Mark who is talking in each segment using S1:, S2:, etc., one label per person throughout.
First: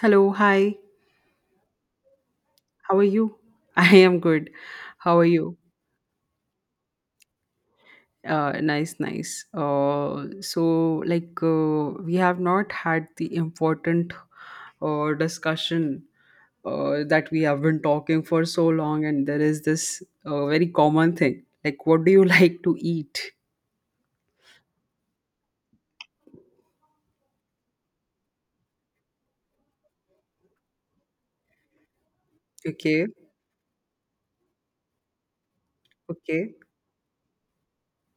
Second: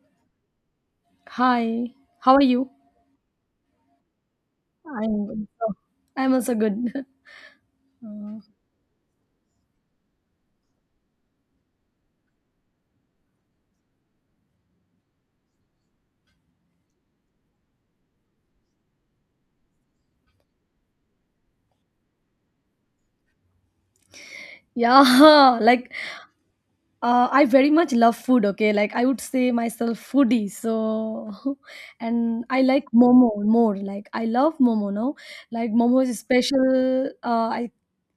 S1: Hello, hi.
S2: Hi, how are you?
S1: How are you? I am good. How are
S2: I'm good.
S1: you?
S2: I'm also good. Uh,
S1: We have not had the important discussion that we have been talking for so long, and there is this very common thing. Like, what do you like to eat?
S2: yeah, like I very much love food. Okay, like I would say myself foodie. So, and I like
S1: Okay,
S2: momo more. Like I love momo. No, like momo is a
S1: okay,
S2: special. I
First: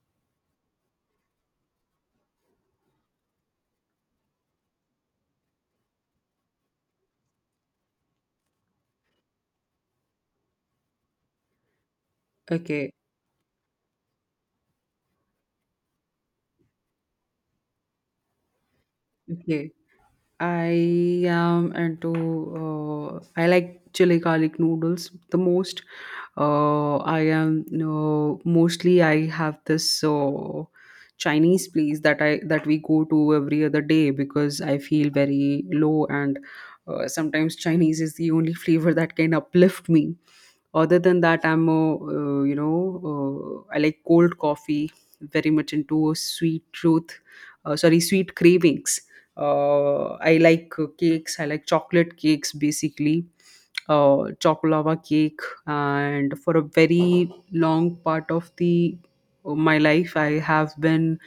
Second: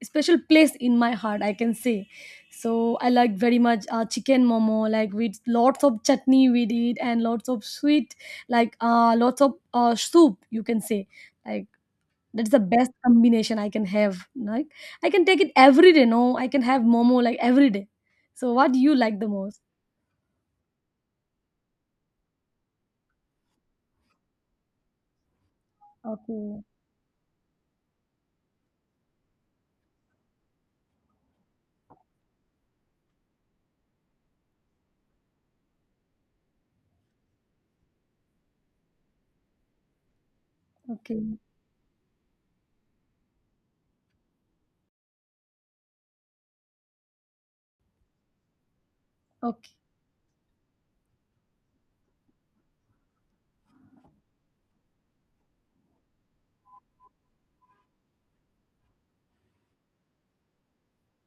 S2: special place in my heart, I can say. So I like very much chicken momo. Like with lots of chutney we did and lots of sweet, like lots of soup, you can say. like That's the best
S1: okay,
S2: combination I can have. Like I can take it every day. No, I can have momo like every day. So what do you like the most?
S1: okay. I am into I like chili garlic noodles the most.
S2: Okay,
S1: I am you mostly I have this Chinese place that we go to every other day because I feel very low and sometimes Chinese is the only flavor that can uplift me. Other
S2: okay,
S1: than that, I'm a, you know I like cold coffee, very much into sweet truth. Sorry, sweet cravings. I like cakes. I like chocolate cakes basically, chocolava cake. And for a very long part of the my life, I have been,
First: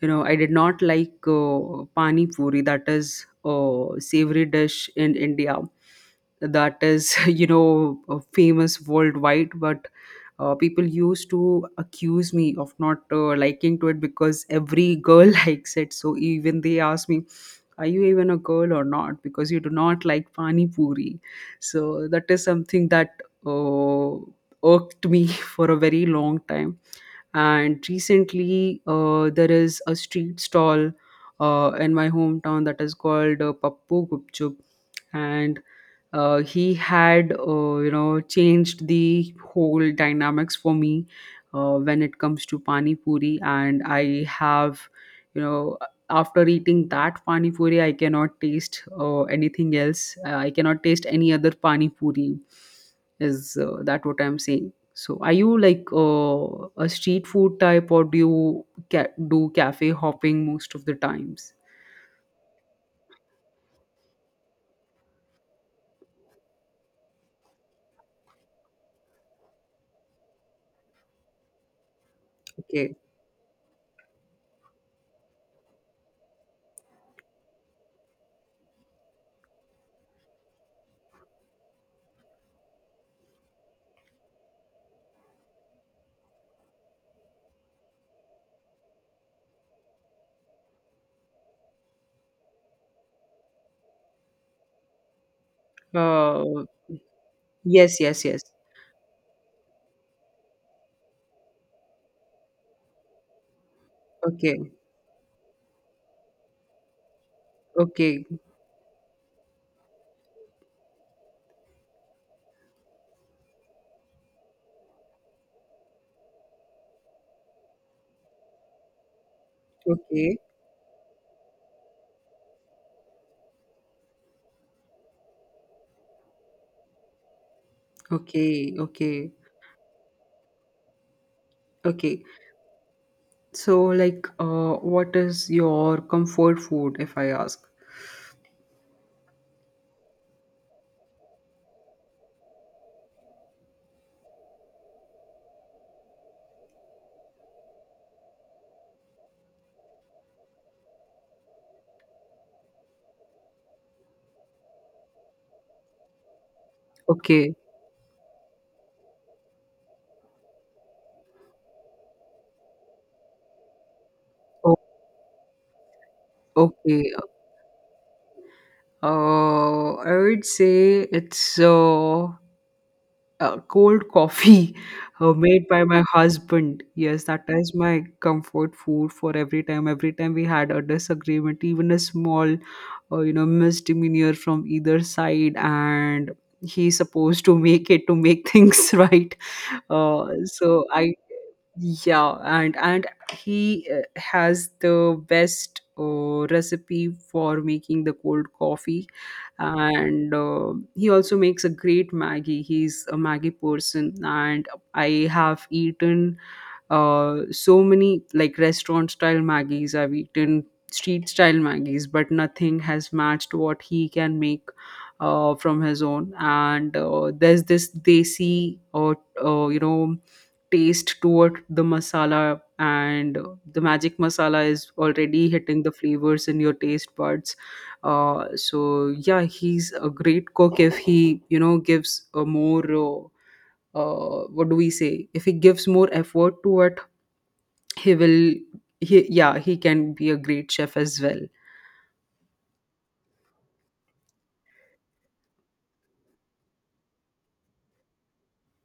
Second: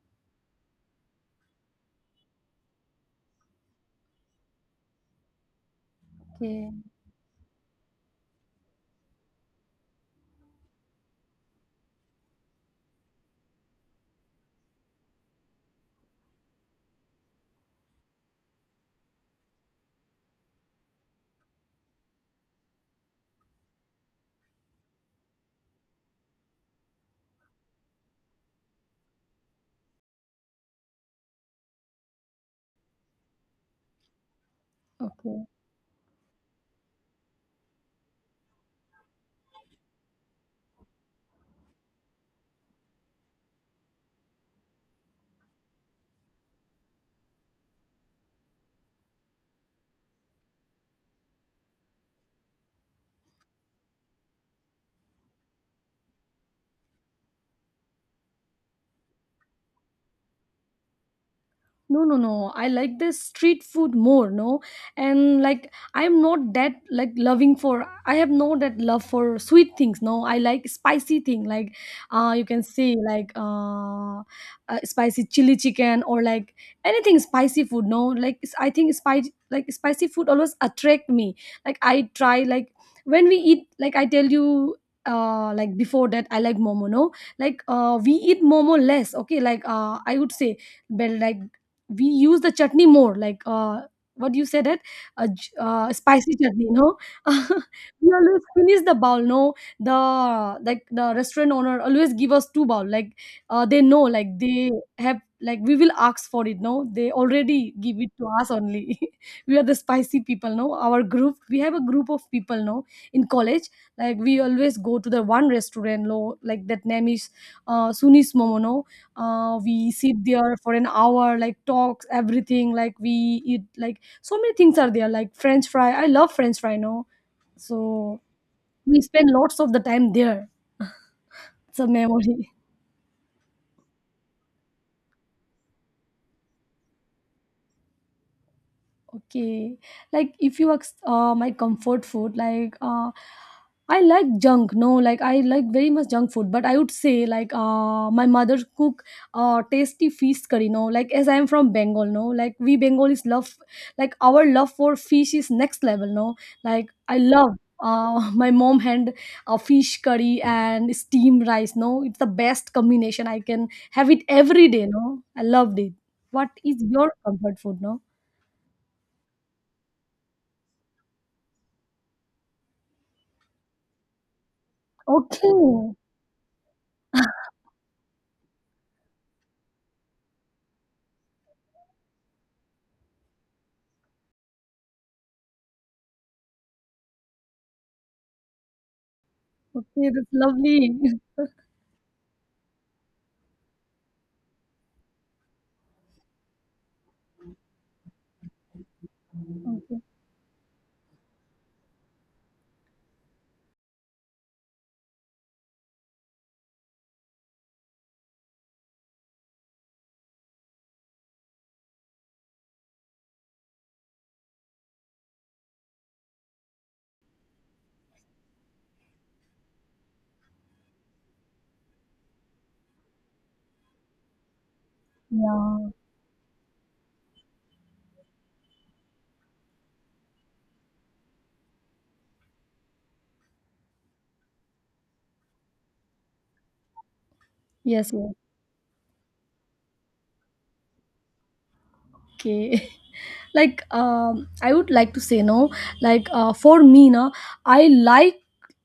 S1: you know, I did not like pani puri. That is a savory dish in India.
S2: okay,
S1: That is, you know, famous worldwide, but people used to accuse me of not liking to it because every girl likes it, so even they ask me, are you even a girl or not because you do not like pani puri? So that is something that uh, irked me for a very long time. And recently there is a street stall in my hometown that is called Pappu Gupchup.
S2: okay.
S1: And he had, you know, changed the whole dynamics for me when it comes to pani puri. And I have, you know, after eating that pani puri I cannot taste anything else. Uh, I cannot taste any other pani puri is that what I'm saying. So are you like a street food type, or do you do cafe hopping most of the times?
S2: No, no, no, I like the street food more, no. And like I'm not that like loving for, I have no that love for sweet things, no. I like spicy thing, like you can say,
S1: Okay,
S2: like spicy chili chicken or like anything spicy food, no. Like I think spicy, like spicy food always attract me. Like I try like when we eat, like I tell you, like before that I like momo, no. Like we eat momo less, okay, like I would say, but like we use the chutney more, like what do you say that? Spicy
S1: uh,
S2: chutney, no.
S1: yes,
S2: We
S1: yes,
S2: always
S1: yes,
S2: finish the bowl, no. The restaurant owner always give us two bowl. Like they know, like they
S1: okay,
S2: have, like we will ask for it, no, they already give it to
S1: okay.
S2: us only. We are the spicy people, no. Our group, we have a group of people, no, in college. Like we always go to the one restaurant, no, like that name is Sunis Momo, no. We sit
S1: Okay,
S2: there for an hour, like talks everything, like we eat, like so many things are there, like french fry, I love french fry, no. So
S1: okay,
S2: we spend
S1: okay,
S2: lots of the time there. It's a
S1: okay.
S2: memory.
S1: So, like, what is your comfort food, if I ask?
S2: Okay, like if you ask my comfort food, like I like junk. No, like I like very much junk food, but I would say like my mother cook tasty fish curry. No, like as I am from Bengal, no, like we Bengalis love, like our love for fish is next level. No, like I love.
S1: Okay,
S2: My mom hand fish curry and steamed rice. No, it's the best combination. I can have it every
S1: oh,
S2: day. No, I loved it. What is your
S1: okay.
S2: comfort food? No.
S1: I would say it's cold coffee
S2: Okay.
S1: made by my husband. Yes, that is my comfort food. For every time, every time we had a disagreement, even a small, you know, misdemeanor from either side, and he's supposed to make it, to make things right.
S2: Okay, that's
S1: So
S2: lovely.
S1: I yeah, and he has the best recipe for making the cold coffee.
S2: Okay.
S1: And he also makes a great Maggie. He's a Maggie person, and I have eaten so many like restaurant style Maggies. I've eaten street style Maggies, but nothing has matched what he can make. From his own, and there's this desi, or you know, taste toward the masala, and the magic masala is already hitting
S2: Yeah.
S1: the flavors in your taste buds. Uh, so yeah, he's a great cook. If he, you know, gives a more what do we say, if he gives more effort to it,
S2: Yes,
S1: he
S2: yes.
S1: will he yeah, he can be a great chef as well.
S2: Okay. Like I would like to say, no, like for me, no, I like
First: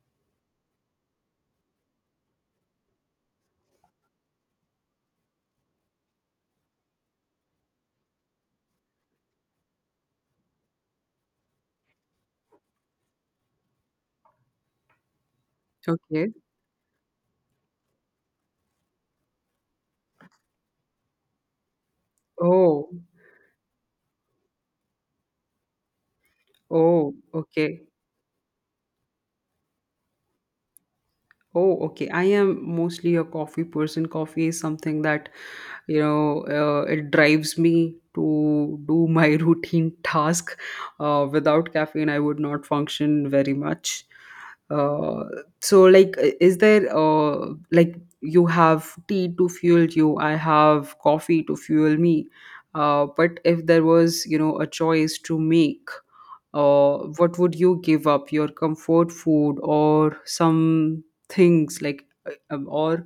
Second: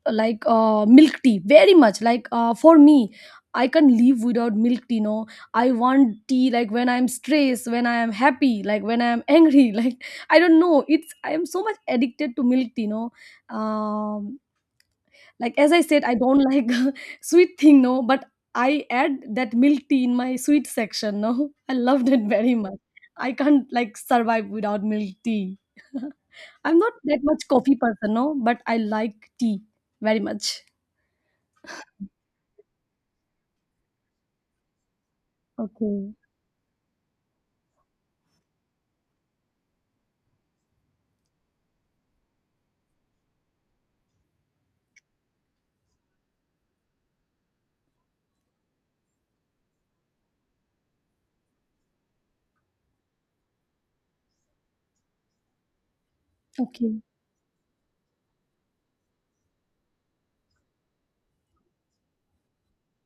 S2: like milk tea very much. Like for me, I can live without milk tea, no. I want tea like when I'm stressed, when I am happy, like when I am angry, like I don't know. It's I am so much addicted to milk tea, no. Um Like as I said, I
S1: Okay,
S2: don't like sweet thing, no, but I add that milk tea in my sweet section, no. I loved it very much.
S1: oh,
S2: I can't like survive without milk tea. I'm not
S1: oh,
S2: that much coffee
S1: okay.
S2: person, no, but I like tea very much.
S1: Oh, okay. I am mostly a coffee person. Coffee is something that, you
S2: Okay.
S1: know, it drives me to do my routine task. Without caffeine, I would not function very much. Uh, so, like, is there, like, you have tea to fuel you, I have coffee to fuel me. But if there was, you know, a choice to make,
S2: Okay.
S1: what would you give up? Your comfort food, or some things like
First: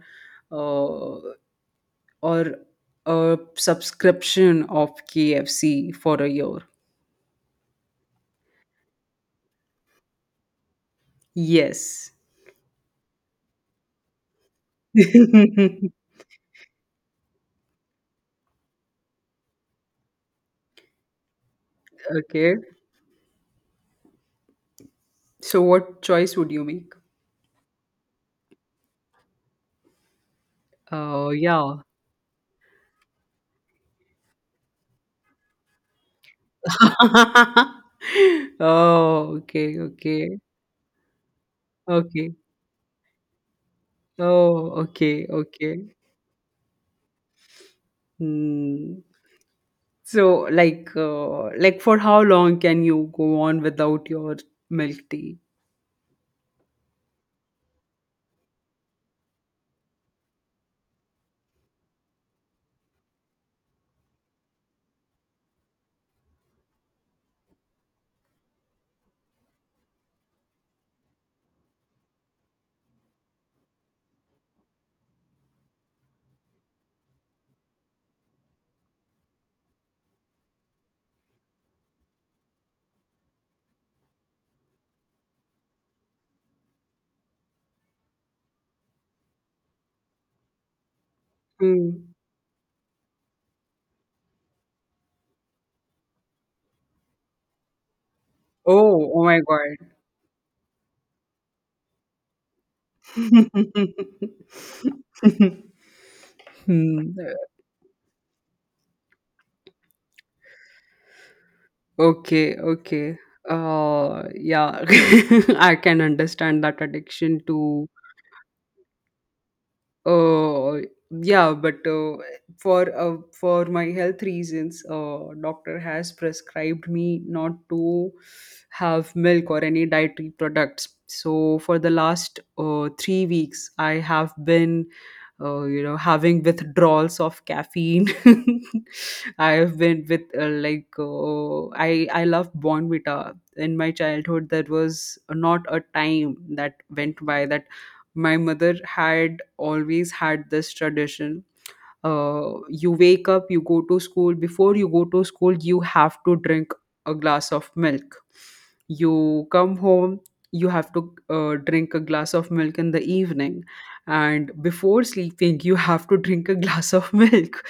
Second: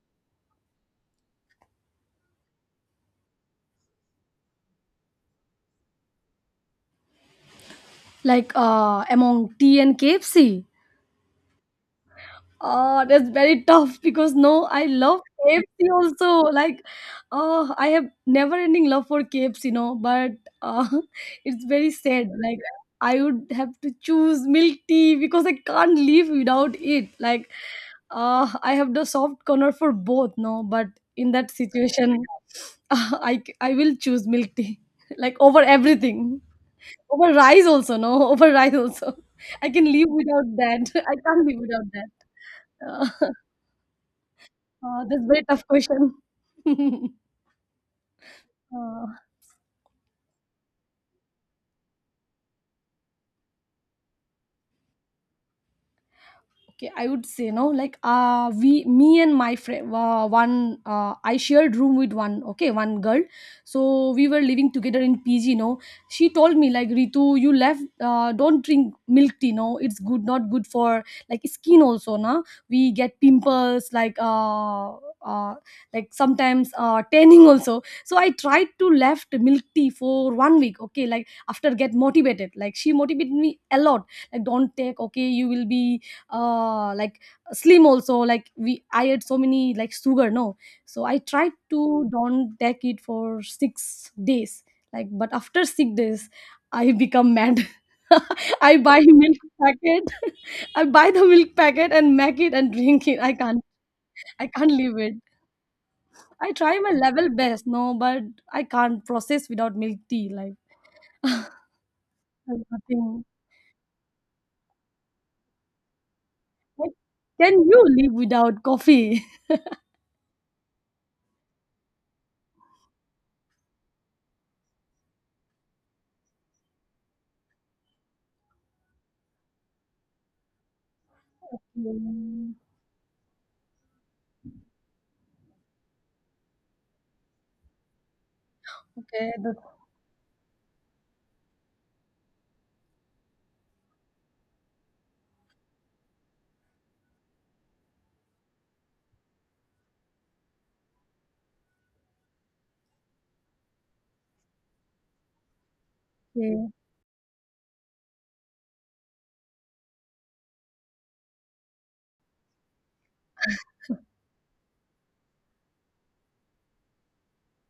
S1: uh, or a subscription of KFC for a year?
S2: Like among tea and KFC.
S1: Yes.
S2: Oh, that's very tough because no, I love KFC also. Like, oh, I have never-ending love for KFC, you know, but uh, it's very sad.
S1: Okay.
S2: Like, I would have to choose milk tea because I
S1: So
S2: can't
S1: what
S2: live
S1: choice would you
S2: without
S1: make?
S2: it. Like, I have the soft corner for both, no, but in
S1: Oh,
S2: that
S1: yeah.
S2: situation, I will choose milk tea, like over everything, over rice also, no, over rice also.
S1: Oh,
S2: I
S1: okay,
S2: can live
S1: okay,
S2: without that. I can't live without that.
S1: okay.
S2: Uh,
S1: Oh,
S2: That's a
S1: okay,
S2: very tough
S1: okay.
S2: question.
S1: Hmm.
S2: mm
S1: So, like for how long can you go on without your milk tea?
S2: okay, I would say, no, like we, me and my friend, one I shared room with one, okay, one girl. So we were living together in PG, you know. She told me, like, Ritu, you left, don't drink milk tea, no, it's good, not good for like skin also, na, we get pimples uh, like sometimes tanning also. So I tried to left milk tea for 1 week, okay, like after get motivated, like she motivated me a lot. Like don't take, okay, you will be like slim also, like we, I had so many like sugar, no. So I tried to
S1: Hmm.
S2: don't take it for 6 days, like, but after 6 days I become mad. I buy
S1: Oh, oh
S2: milk
S1: my God.
S2: packet. I buy the milk packet and make it and drink it. I can't, I can't leave it. I try my
S1: Hmm.
S2: level best, no, but I can't process without milk tea, like.
S1: Okay,
S2: There's
S1: okay.
S2: nothing
S1: Yeah, I can understand that
S2: like,
S1: addiction
S2: can you
S1: to
S2: live without coffee?
S1: uh yeah, but for my health reasons, doctor has prescribed me not to have milk or any dietary products. So for the last
S2: Mm,
S1: 3 weeks, I have been, you know, having withdrawals of caffeine.
S2: okay,
S1: I
S2: that's
S1: have been with like I love Bonvita. In my childhood there was not a time that went by that my mother had always had this tradition. Uh, you wake up, you go to school, before you go to school you have to
S2: okay.
S1: drink a glass of milk. You come home, you have to drink a glass of milk in the evening. And before sleeping you have to drink a glass of milk.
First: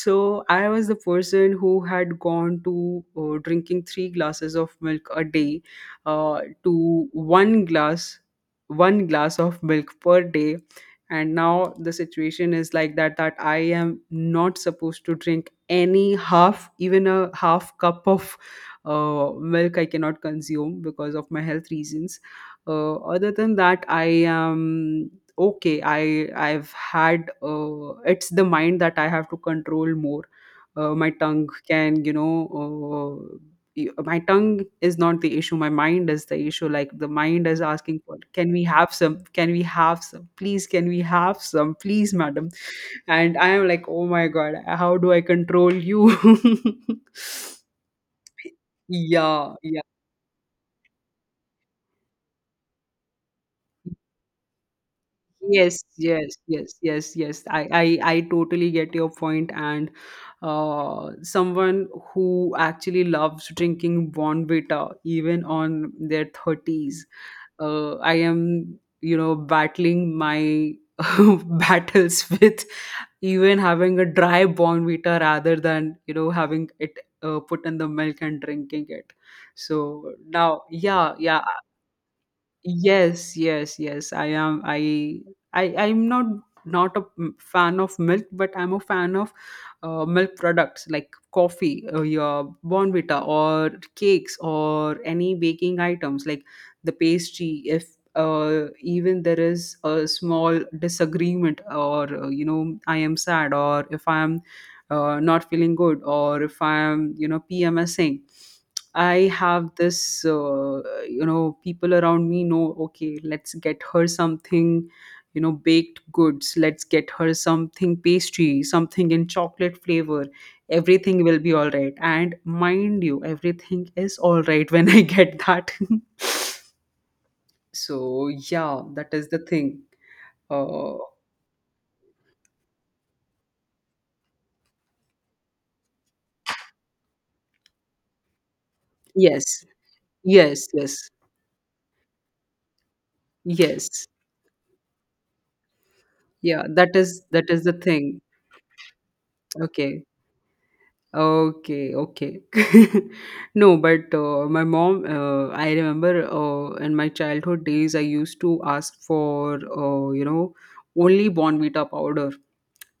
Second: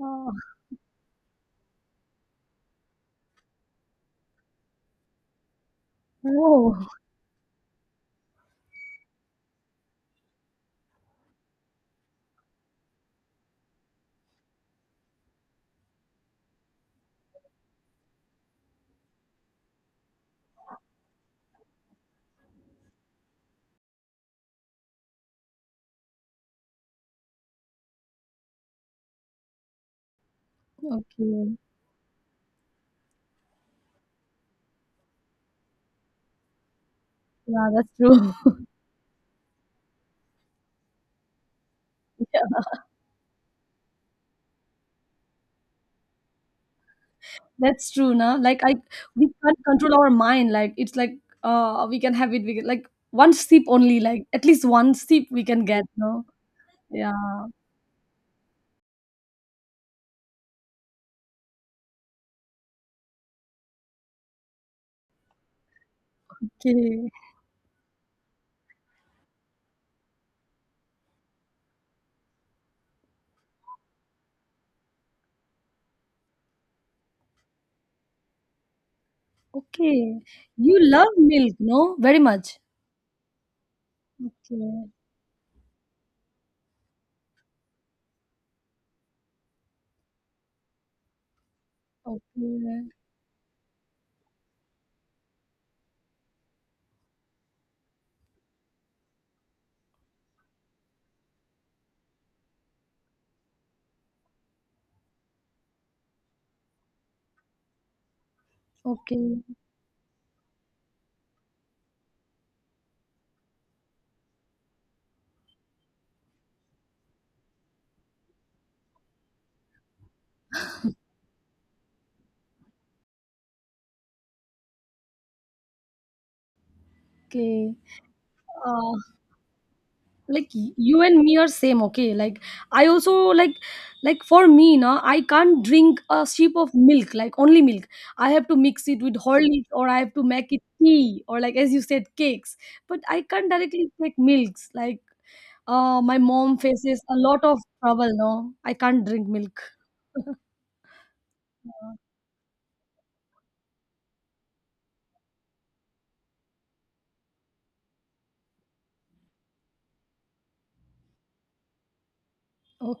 S2: Uh,
S1: I was the person who had gone to drinking three glasses of milk a day
S2: Oh,
S1: to one glass, one glass of milk per day. And now the situation is like that, that I am not supposed to drink any, half, even a half cup of milk I cannot consume because of my health reasons. Uh, other than that I am okay. I I've had It's the mind that I have to control more. My tongue
S2: okay.
S1: can, you know, uh, my tongue is not the issue, my mind is the issue. Like the mind is
S2: Yeah, that's
S1: asking for,
S2: true.
S1: can we have some, can we have some please, can we have some please madam? And I am like, oh my God, how do I control you?
S2: That's true, na? Like I, we
S1: Yeah,
S2: can't
S1: yeah,
S2: control our mind. Like it's like we can have it, we can, like one sip only, like at least one sip we can
S1: yes,
S2: get, no?
S1: yes, yes,
S2: Yeah.
S1: yes, yes, I totally get your point. And someone who actually loves drinking Bonvita even on their 30s,
S2: Okay.
S1: I am, you know, battling my battles with even having a dry bonvita rather than, you know, having it put in the milk and drinking it. So
S2: Okay.
S1: now,
S2: You love
S1: yeah, yeah,
S2: milk, no? Very much.
S1: yes, yes, yes. I am.
S2: Okay.
S1: I I I'm not fan of milk, but I'm a fan of milk products like coffee, or your
S2: Okay.
S1: bonvita, or cakes, or any baking items like the pastry. If even there is a small disagreement, or you know, I am sad, or if I am not feeling good, or if I am, you know, PMSing. I
S2: Okay.
S1: have this, you know, people around me know, okay, let's get her something, you know, baked goods, let's get her something pastry, something in chocolate flavor, everything will be all right. And mind you, everything is all right when I get that.
S2: Okay.
S1: So, yeah,
S2: Uh
S1: that is the thing.
S2: like
S1: Uh,
S2: you and me are same, okay, like I also, like like for me now I can't drink a sip of milk, like only milk. I have to mix it with
S1: yes,
S2: Horlicks or I have to make it
S1: yes, yes,
S2: tea or like as you said cakes, but I can't directly
S1: yes.
S2: take milks, like my mom
S1: Yeah,
S2: faces a lot
S1: that
S2: of
S1: is the
S2: trouble,
S1: thing.
S2: no, I can't drink milk.
S1: Okay.
S2: Uh,
S1: Okay, okay. No, but my mom, I remember in my childhood days, I used to ask for, you know, only Bonvita powder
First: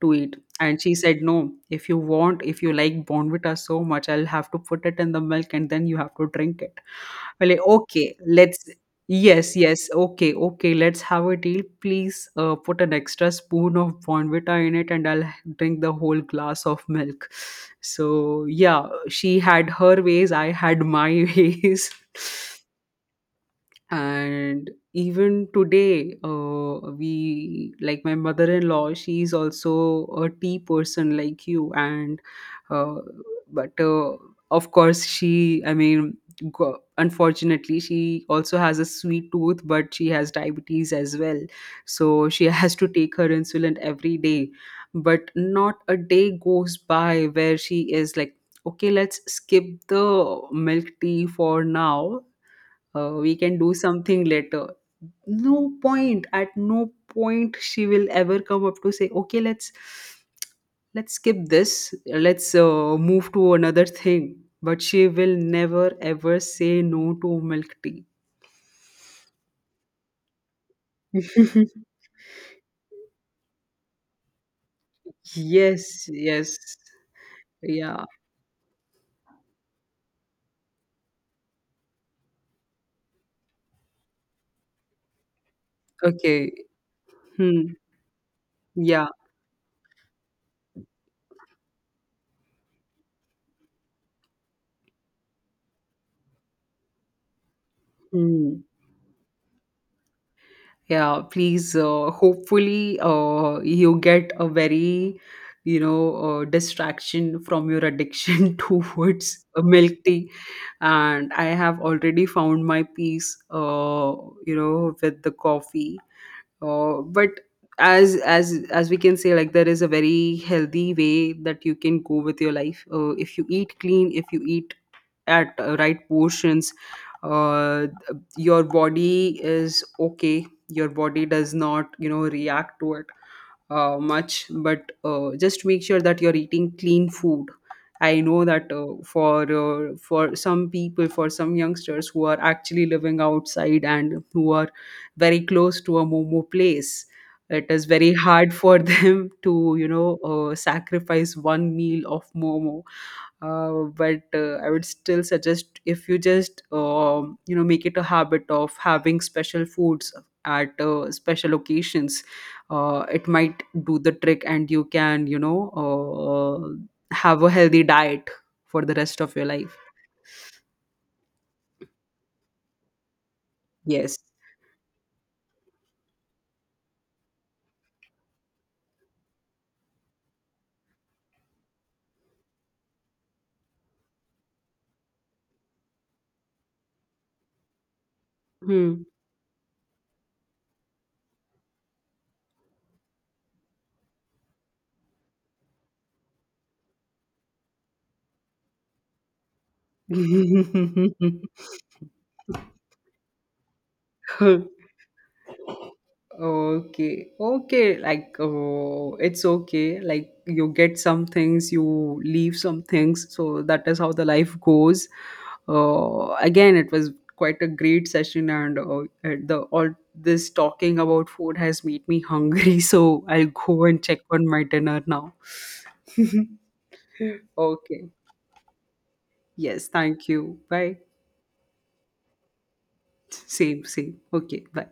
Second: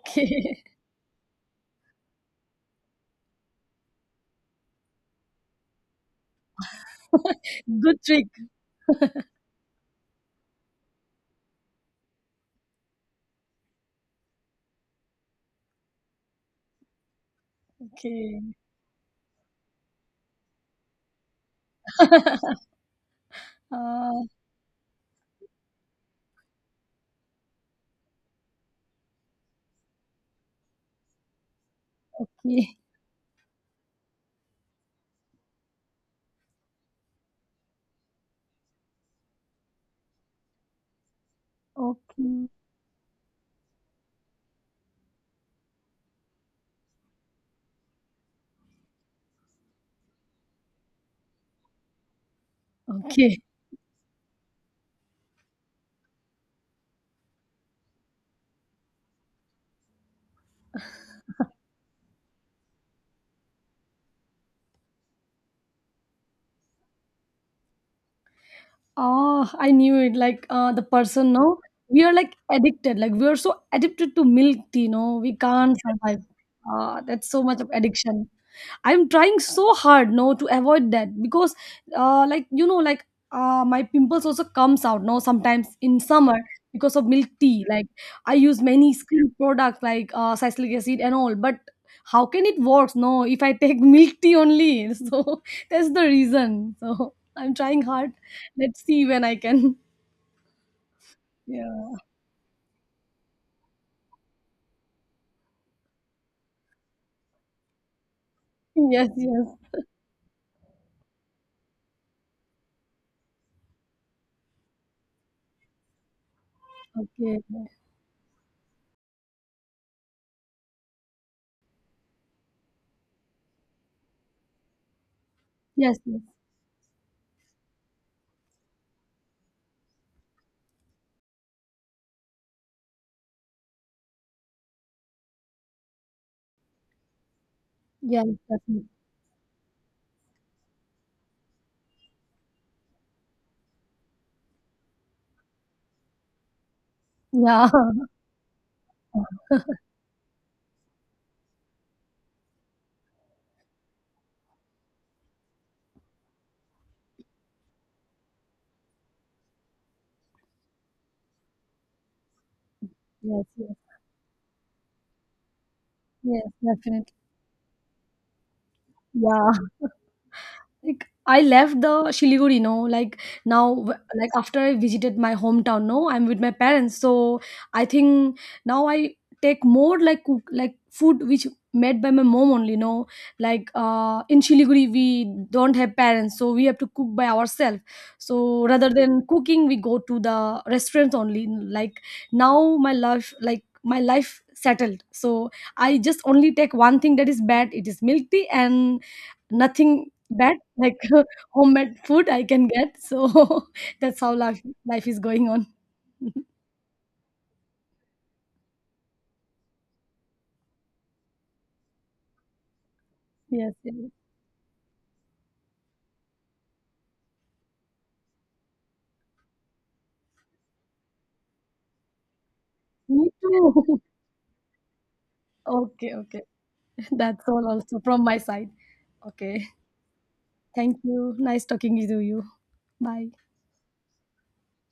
S1: to eat. And she said, no, if you want, if you like Bonvita so much, I'll have to put it in the milk and then you have to drink it. We're like,
S2: Good
S1: okay,
S2: trick.
S1: let's yes, yes, okay, okay, let's have a deal, please, put an extra spoon of Bonvita in it and I'll drink the whole glass of milk.
S2: Okay.
S1: So yeah, she had her ways, I had my ways.
S2: uh,
S1: And even today we, like my mother-in-law, she's also a tea person like you. And
S2: okay,
S1: uh, but of course she, I mean, unfortunately she also has a sweet tooth, but she has diabetes as well. So she
S2: okay.
S1: has to take her insulin every day. But not a day goes by where she is like, okay, let's skip the milk tea for now, we
S2: Okay.
S1: can do something later. No, point at no point she will ever come up to say, okay, let's skip this, let's move to another thing. But she will never, ever say no to milk tea.
S2: Oh, I knew it. Like the person, no, we are like addicted. Like we are so addicted to milk tea, no, we can't
S1: Yes,
S2: survive.
S1: yes,
S2: That's so much of
S1: yeah,
S2: addiction. I'm trying so hard, no, to avoid that because like you know, like my pimples also comes out, no, sometimes in summer
S1: okay,
S2: because of milk tea,
S1: hmm,
S2: like I use many
S1: yeah,
S2: skin products like salicylic acid and all, but how can it works, no, if I take milk tea only. So that's the reason, so I'm trying hard.
S1: hmm.
S2: Let's see when I can.
S1: Yeah, please,
S2: Yeah.
S1: hopefully you get a very, you know, distraction from your addiction
S2: Yes,
S1: towards
S2: yes.
S1: milk tea. And I have already found my peace, you know, with the coffee. Uh,
S2: Okay.
S1: but as we can say, like, there is a very healthy way that you can go with your life. Uh, if you eat clean, if you eat at
S2: Yes.
S1: right
S2: Yes,
S1: portions, uh, your body is okay, your body does not, you know, react to it much. But just make sure that you're eating clean food. I
S2: yes,
S1: know that
S2: definitely.
S1: for some people, for some youngsters who are actually living outside and who are very close to a momo place, it
S2: Yeah.
S1: is very hard for them to, you know, sacrifice one meal of momo. Uh, but I would still suggest, if you just you know, make it a habit of having special foods at special occasions, it
S2: Yes,
S1: might
S2: yes.
S1: do the trick, and you can, you know,
S2: Yes, definitely.
S1: have a healthy diet for the rest of your
S2: Yeah.
S1: life.
S2: Like I left the Shiliguri, no, like now,
S1: Yes.
S2: like after I visited my hometown, no, I'm with my parents. So I think now I take more like cook, like food which made by my mom only, no. Like in Shiliguri, we don't have parents, so we have to cook by ourselves. So rather
S1: Hmm.
S2: than cooking, we go to the restaurants only. Like now, my life, like my life settled. So I just only take one thing that is bad. It is milk tea and nothing bad, like homemade food I can get. So that's how life, life is going on.
S1: Okay, okay, like, oh, it's okay. Like you get some things, you leave some things. So
S2: Yes,
S1: that
S2: yes.
S1: is how the life goes. Again, it was quite a great session, and the all this talking about food has made me hungry. So
S2: Me
S1: I'll go
S2: too.
S1: and check on my dinner now.
S2: Okay, okay. That's all also
S1: Okay.
S2: from my side. Okay.
S1: Yes, thank you.
S2: Thank
S1: Bye.
S2: you. Nice talking to you. Bye.
S1: Same, same. Okay, bye.